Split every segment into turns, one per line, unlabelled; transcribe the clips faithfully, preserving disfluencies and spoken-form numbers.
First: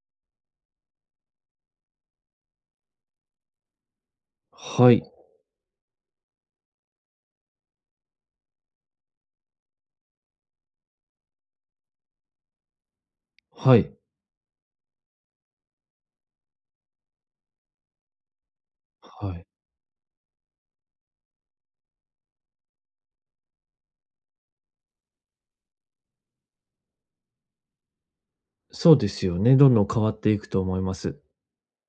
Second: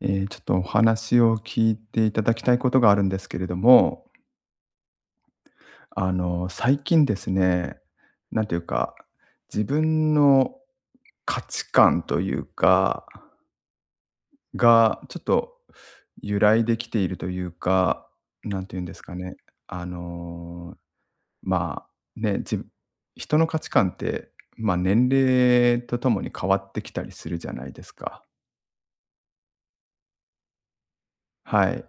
えーちょっとお話を聞いていただきたいことがあるんですけれども、
はい、
あの、最近ですね、なんていうか、自分の価値観というか、
はい、
が、ちょっと揺らいできているというか、なんていうんですかね、
はい。
あの、まあ、ね、自人の価値観って、まあ、年齢とともに変わってきたりするじゃないですか。
そうですよね。どんどん変わっていくと思います。
はい。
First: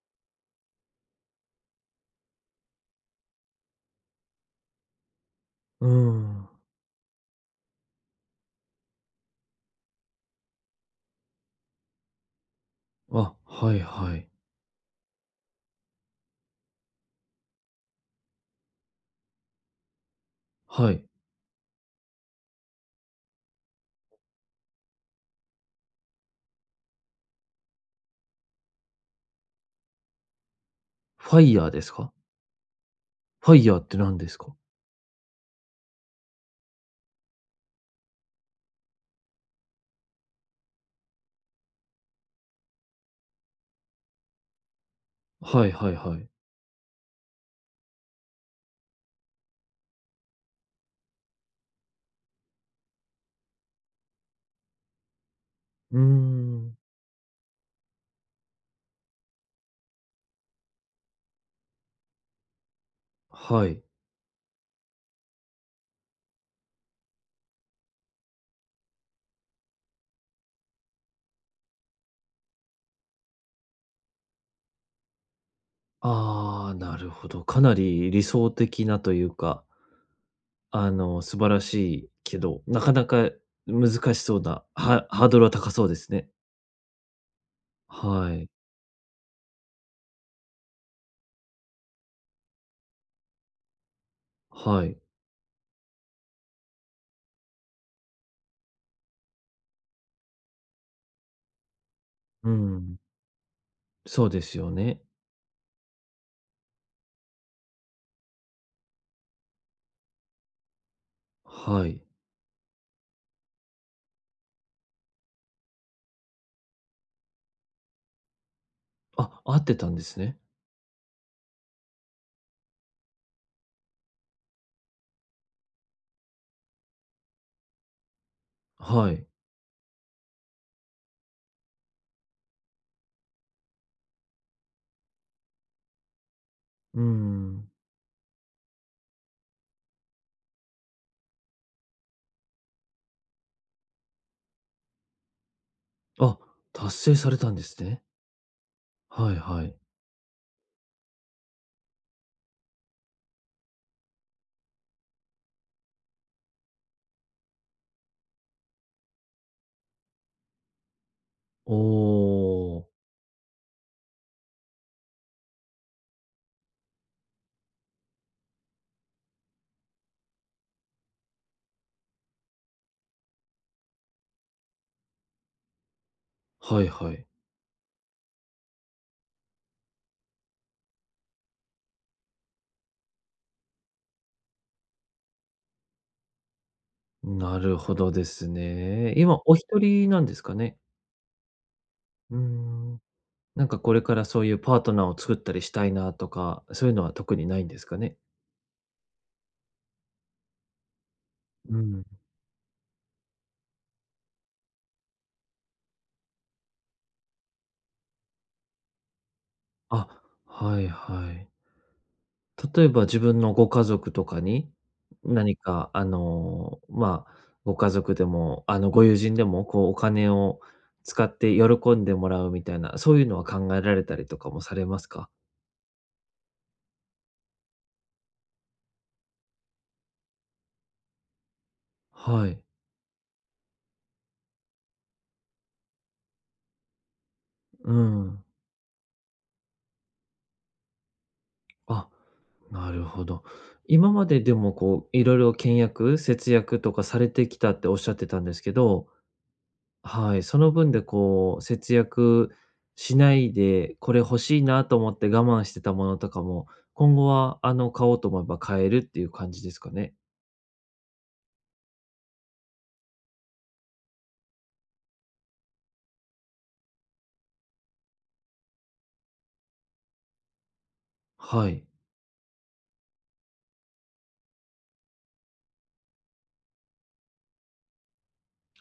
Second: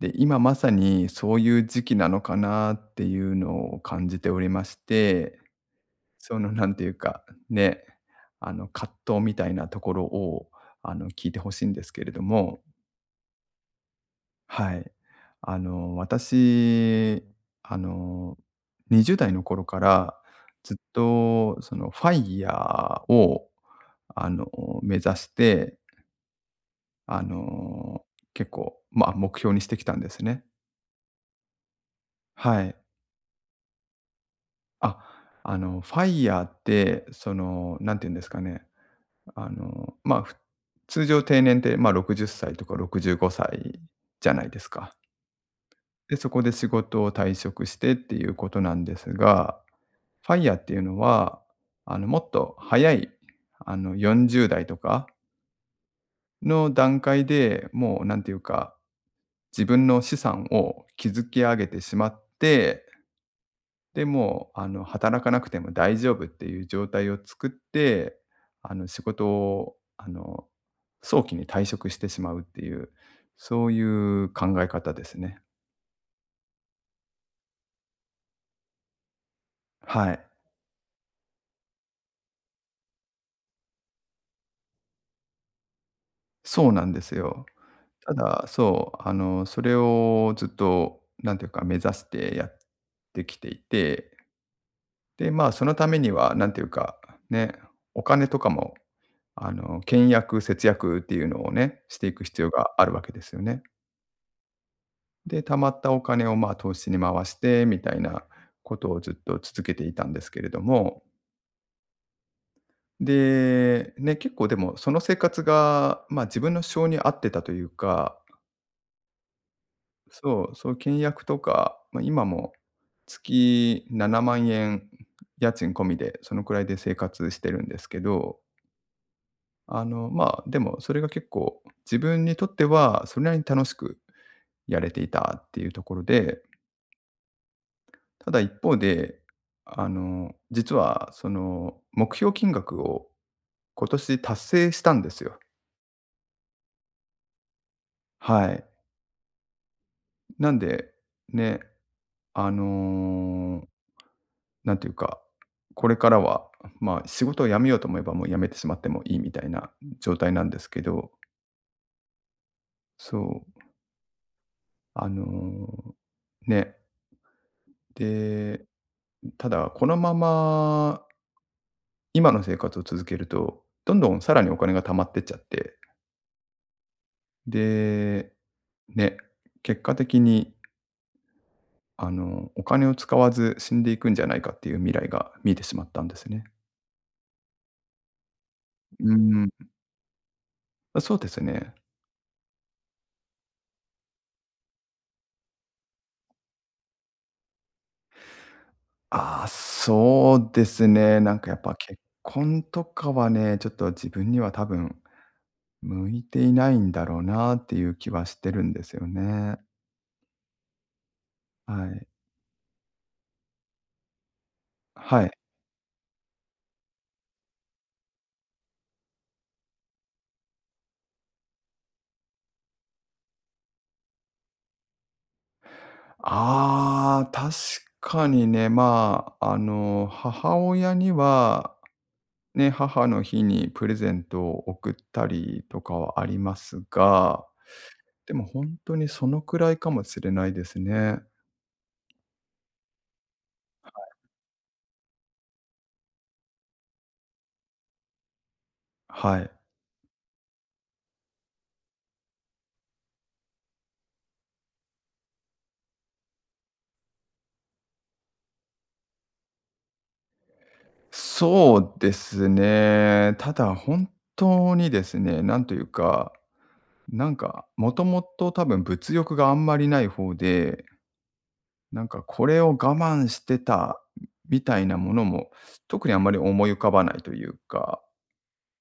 で、今まさにそういう時期なのかなっていうのを感じておりまして、
うー
そ
ん。
のなんていうか、ね、あの葛藤みたいなところをあの聞いてほしいんですけれども、
あ、はいはい。
はい。あの私、あのにじゅう代の頃からずっ
はい。
とそのファイ r ーをあの目指して、あの結構、まあ、目標にしてきたんですね。
ファイヤーですか？
はい。
ファイヤーって何ですか？
あ、あの、ファイヤーって、その、なんて言うんですかね、あの、まあ、ふ通常定年って、まあ、ろくじゅっさいとか65歳じゅうごさいじゃないですか。
はいはい
で、
はい。
そこで仕事を退職してっていうことなんですが、ファイヤーっていうのは、あの、もっと早い、あの、よんじゅう代とか
うー
の
ん。
段階でもう、なんていうか、自分の資産を築き上げてしまって
はい。
で、もう、あの、働かなくても大丈夫っていう状態を作って、あの、仕事を、あの、早期に退職してしまうっていう、そういう考え方ですね。
ああ、なるほど。かなり理想的なというか、
はい。
あの、素晴らしいけど、なかなか難しそうな、ハハードルは高そうですね。
そうなんですよ。た
は
だ、
い。
そう、あの、それをずっと、なんていうか、目指してやってきていて、
はい。
で、まあ、そのためには、なんていうか、ね、お金とかも、あの、倹約、節約っていうのをね、していく必
う
要がある
ん。
わけですよね。
そうですよね。
で、貯まったお金を、ま、投資に回してみたいなことをずっと続けていたんですけれども、
はい。
で、ね、結構でもその生活が、ま、自分の性に合ってたというか、
あ、合ってたんですね。
そう、そういう倹約とか、まあ、今も月ななまん円家賃込みでそのくらいで生活してるんですけど、
はい。
あの、ま、あでもそれが結構自分にとってはそれなりに楽しくやれていたっていうところで
うーん。
ただ一方で、あの、実はその目標金額を今年達成したんですよ。
あ、達成されたんですね。
はい。
はいはい。
なんで、ね、あの、なんていうか、これからは、まあ、仕事を辞めようと思えばもう辞めてしまってもいいみたいな状態なんですけど、
おー、
そう、あの、ね、で、ただこのまま今の生活を続けると、どんどんさらにお金が貯まってっちゃって
はいはい。
で、ね、結果的に、あの、お金を使わず死んでいくんじゃないかっていう未来が見えてしまったんですね。
なるほどです
う
ね。今
ん。
お一人なんですかね？
そうですね。
うーん。なんかこれからそういうパートナーを作ったりしたいなとか、そういうのは特にないんですかね？
ああ、そうですね。なんかやっぱ
う
結
ん。
婚とかはね、ちょっと自分には多分向いていないんだろうなっていう気はしてるんですよね。
あ、はいはい。
はい。
例えば自分のご家族とかに、
はい。
何かあの、まあ、ご家族でも、あの、ご友人でも、こう、お金を使って喜んでもらうみたいな、そういうのは考えられたりとかもされますか？
ああ、確かにね、まあ、あの、母親には、
はい。
ね、母の日にプレゼントを贈ったりとかはありますが、
う
で
ん。
も本当にそのくらいかもしれないですね。
あ、なるほど。今まででもこう、いろいろ倹約、節約とかされてきたっておっしゃってたんですけど、
はい。
はい、その分でこう、節約しないで、これ欲しいなと思って我慢してたものとかも、今後は、あの、買おうと思えば買えるっていう感じですかね。
そうですね。ただ本当にですね、なんというか、なんか、もともと多分物欲があんまりない方で
はい。
なんかこれを我慢してたみたいなものも、特にあんまり思い浮かばないというか。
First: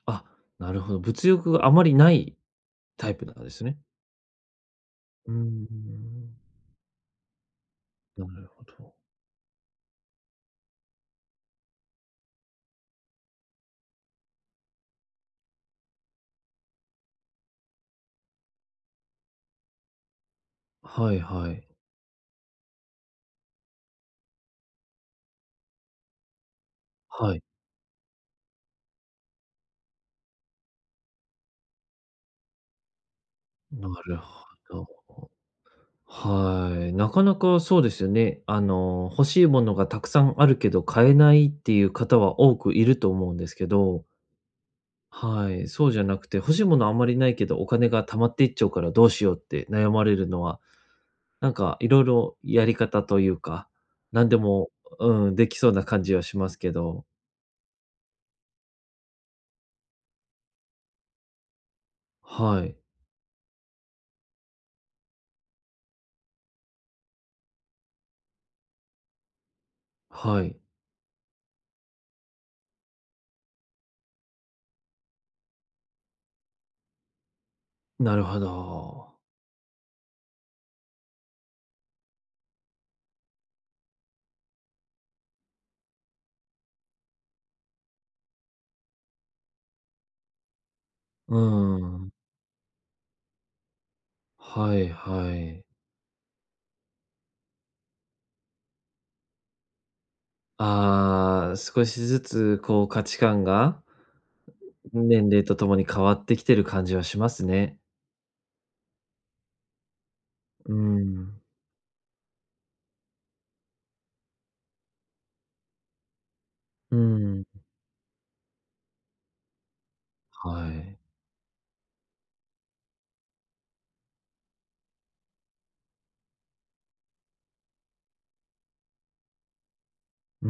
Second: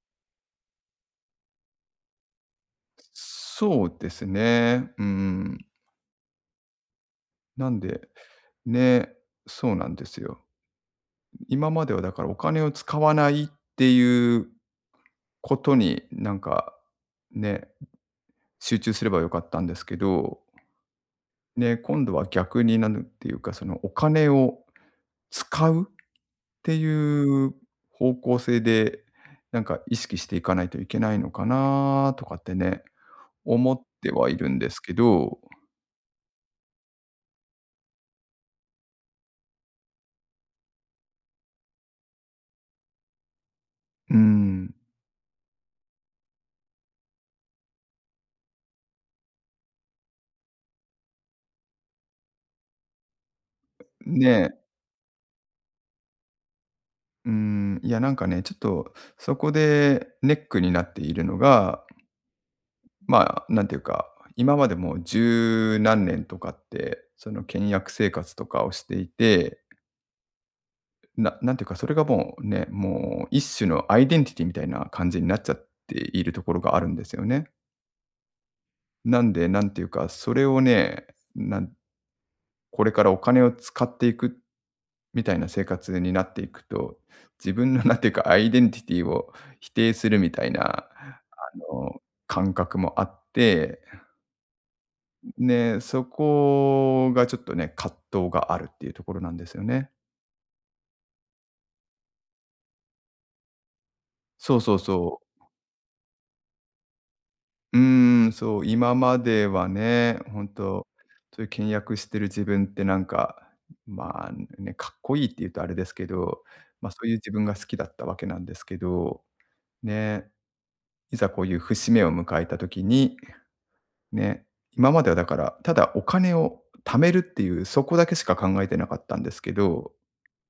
あ、なるほど。物欲があまりないタイプなんですね。
そうですね。う
うー
ん。
ん。
なんで、
なるほど。
ね、そうなんですよ。今まではだからお金を使わないっていうことに、なんか、ね、集中すればよかったんですけど、
はいはい。
ね、今度は逆になんていうか、そのお金を使うってい
はい。
う方向性で、なんか意識していかないといけないのかなとかってね、思っ
な
て
る
はい
ほ
るんです
ど。
けど、
はい。なかなかそうですよね。あの、欲しいものがたくさんあるけど買えないっていう方は多くいると思うんですけど、
うん、
はい、そうじゃなくて、欲しいものあんまりないけど、お金が貯まっていっちゃうからどうしようって悩まれるのは、なんかいろいろやり方というか、何で
ね、
も、うん、できそうな感じはしますけど。
うん、いやなんかね、ちょっとそこでネックになっているのが、
はい、
まあ、なんていうか、今までもうじゅうなんねんとかって、その倹約生活とかをしていて、
はい、
ななんていうか、それがもうね、もう一種のアイデンティティみたいな感じになっちゃっているところがあるんですよね。
なるほど。
なんで、なんていうか、それをね、なんこれからお金を使っていくみたいな生活になっていくと、自分の なんていうか、アイデンティティを否定するみたいな、
うー
あの、
ん、
感覚もあって、
はいはい。
ね、そこがちょっとね、葛藤があるっていうところなんですよね。
ああ、少しずつこう価値観が、
そうそうそ
年
う。
齢とともに変わってきてる感じはします
う
ね。
ーん、そう、今まではね、本
うー
当そう
ん、
いう倹約してる自分ってなんか、まあ、ね、かっこいいって言うとあれですけど、ま、あ
う
そ
ー
ういう自分が
ん、
好きだったわけなんですけど、ね、
はい、
いざこういう節目を迎えた時に、ね、今まではだから、ただお金を貯めるっていう、そこだけしか考えてなかったんですけど、
うー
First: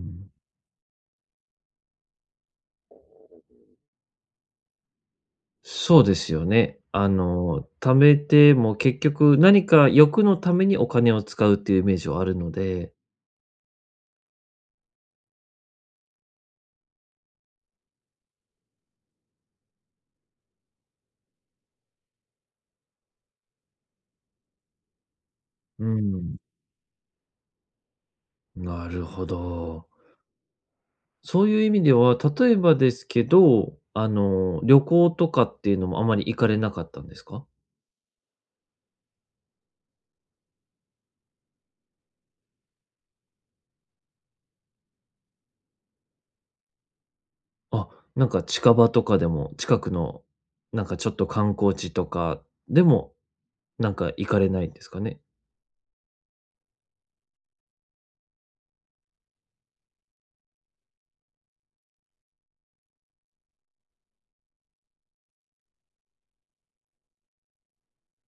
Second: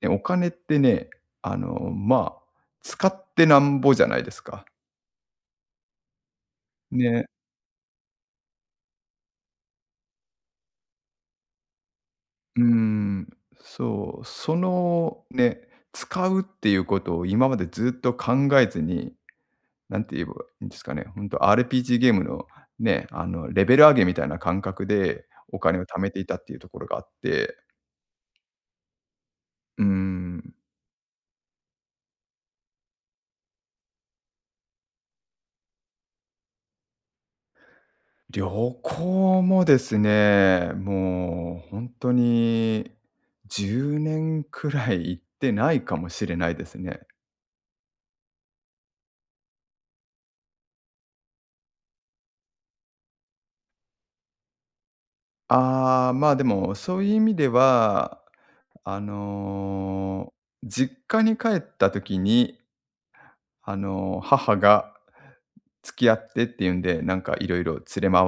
ね、お金ってね、あの、まあ、使ってなんぼじゃないですか。
そうですよね。あ
ね。
の、貯めても結局何か欲のためにお金を使うっていうイメージはあるの
うー
で、
ん、そう、そのね、使うっていうことを今までずっと考えずに、なんて言えばいいんですかね、ほんと アールピージー ゲームのね、あの、レベル上げみたいな感覚でお金
う
を貯めていた
ん、
っていうところがあって、
なるほ
うー
ど。
ん、
そういう意味では、例えばですけど、あの、旅行とかっていうのもあまり行かれなかったんですか？
旅行もですね、もうほんとにじゅうねんくらい行ってないかもしれないですね。
あ、なんか近場とかでも、近くのなんかちょっと観光地とかでも、なんか行かれないんですかね？
ああ、まあ、でもそういう意味ではあの、実家に帰った時に、あの、母が付き合ってっていうんで、なんかいろいろ連れ回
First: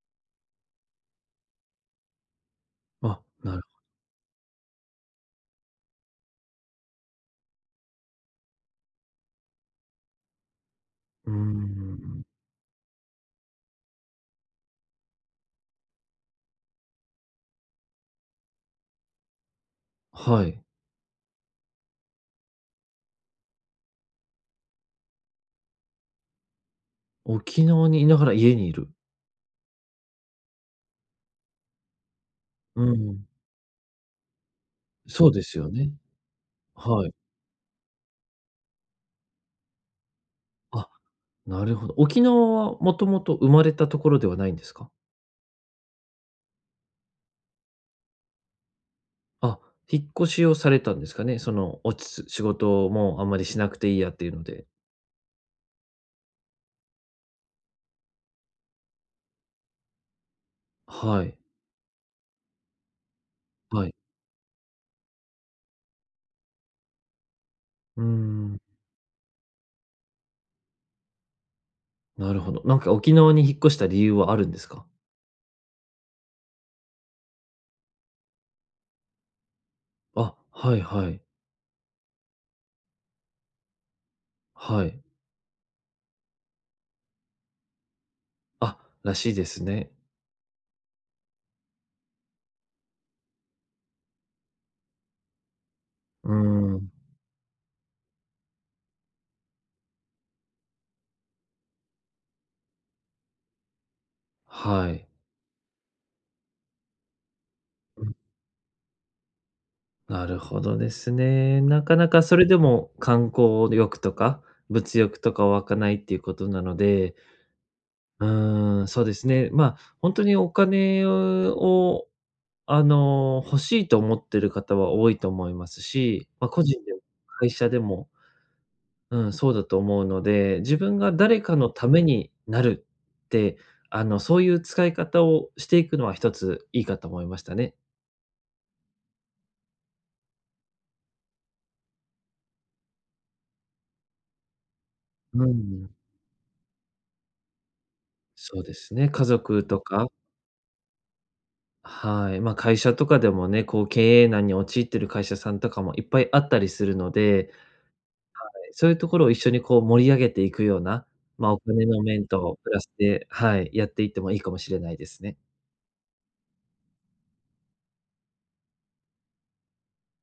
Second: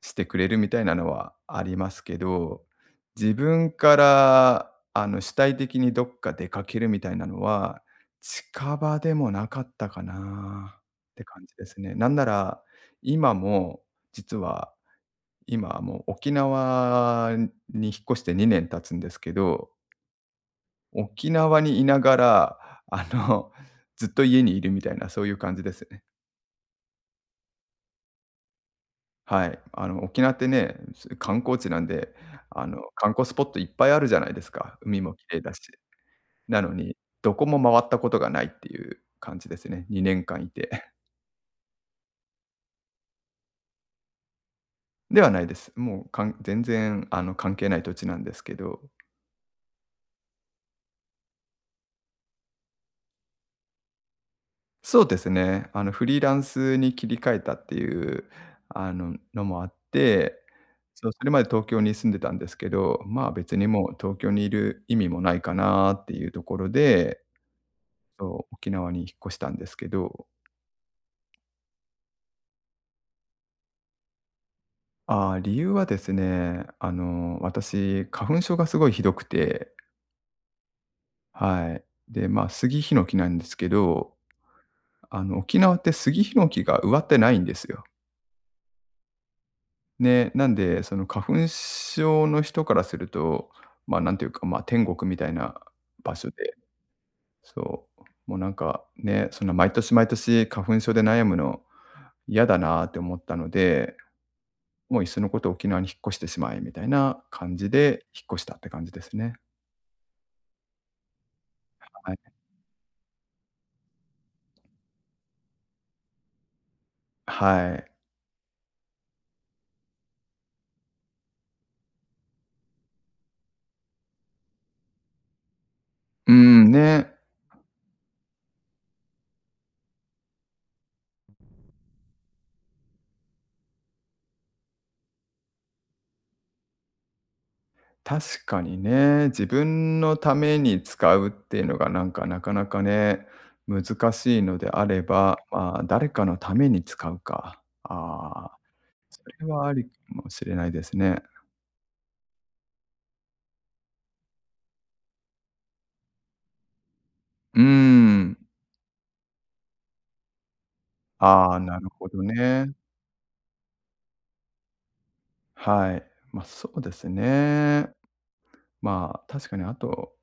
してくれるみたいなのはありますけど、
あ、
自
なる、
分から、あの、主体的にどっか出かけるみたいなのは、近場でもなかったかなって
うー
感じですね。なん
ん。
なら、今も実は、今はもう沖縄に引っ越してにねん経つんですけど
はい。
沖縄にいながら、あの、ずっと家にいるみたいな、そういう感じですね。
沖縄にいながら家にいる。
はい。あの、沖縄ってね、す観光地なんで、あの、
う
観光
ん。
スポットいっぱいあるじゃないですか。海も綺
そう
麗
で
だ
す
し。
よね。
なのに、
はい。
どこも回ったことがないっていう感じですね。にねんかんいて。
あ、なるほど。沖縄はもともと生まれたところではないんですか？
ではないです。もう、かん全然、あの、関係ない土地なんですけど。
あ、引っ越しをされたんですかね。その、落ち着仕事もあんまりしなくていいやっていうので。
そうですね。あの、フリーランスに切り替えたっていう、あの、のもあって、そう、そ
は
れ
い、
まで東京に住んでたんですけど、まあ、別に
は
も
い。
う東京にいる意味もないかなっていうところで、
うー
そう、
ん、
沖縄に引っ越したんですけど、
なるほど。なんか沖縄に引っ越した理由はあるんですか？
ああ、理由はですね、あの、私、花粉症がすごいひどくて、
あ、はいはい。
はい。で、まあ、杉ヒノキなんですけど、
はい。
あの、沖縄って杉ヒノキが植わってないんですよ。
あ、らしいですね。
ね、なんで、その花粉症の人からすると、まあ、なんていうか、まあ、天国みたいな場
う
所
ー
で、
ん、
そう、もうなんかね、そんな毎年毎年花粉症で悩むの嫌だなって思ったので、
は
もうい
い。
っそのこと沖縄に引っ越してしまえみたいな感じ
う
で
ん、
引っ越したって感じですね。
なるほどですね。なかな
はい。
かそれでも観光欲とか、物欲とか湧かないっていうことなので、
はい。
うーん、そうですね。まあ、本当にお金を、あの、欲しいと思ってる方は多いと思いますし、
う
まあ、個
ん、
人でも
ね。
会社でも、うん、そうだと思うので、自分が誰かのためになるって、あの、そういう使い方をしていくのは一ついいかと思いましたね。
確かにね、自分のために使うっていうのがなんかなかなかね、難しいのであれば、
う
まあ、
ん、
誰かのために使うか。ああ、
そうですね。
そ
家
れ
族
はあ
と
りか
か、
もしれないですね。
はい。まあ、会社とかでもね、こう経営難に陥ってる会社さんとかもいっぱいあったりするので、
うーん。
そういうところを一緒にこう盛り上げていくような、ま
あ
あ、お
あ、な
金
る
の
ほど
面と
ね。
プラスで、はい、やっていってもいいかもしれないですね。
はい。ま、あそうですね。まあ、確かにあと、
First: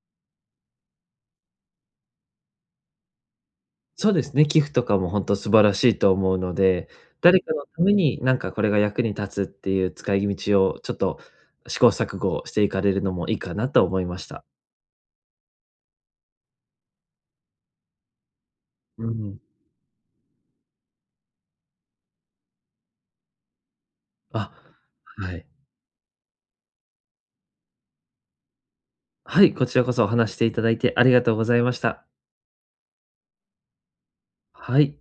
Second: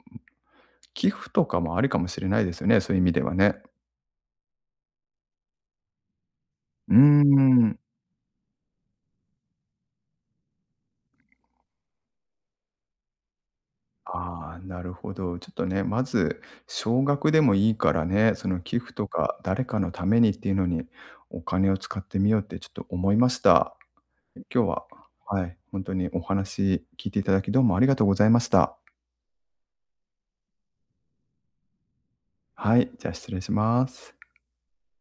寄付とかもありかもしれないですよね、そういう意味ではね。
そうですね、寄付とかも本当素晴らしいと思うので、
うー
誰かの
ん。
ためになんかこれが役に立つっていう使い道をちょっと試行錯誤していかれるのもいいかなと思いました。
ああ、なるほど。ちょっとね、まず少額でもいいからね、その寄付と
う
か
ん。
誰かのためにっていうのにお金を使ってみようってちょっと思いました。
あ、
今日は、
はい。
はい、本当にお話聞いていただきどうもありがとうございました。
はい、こちらこそお話していただいてありがとうございました。
はい、じゃあ失礼します。
はい。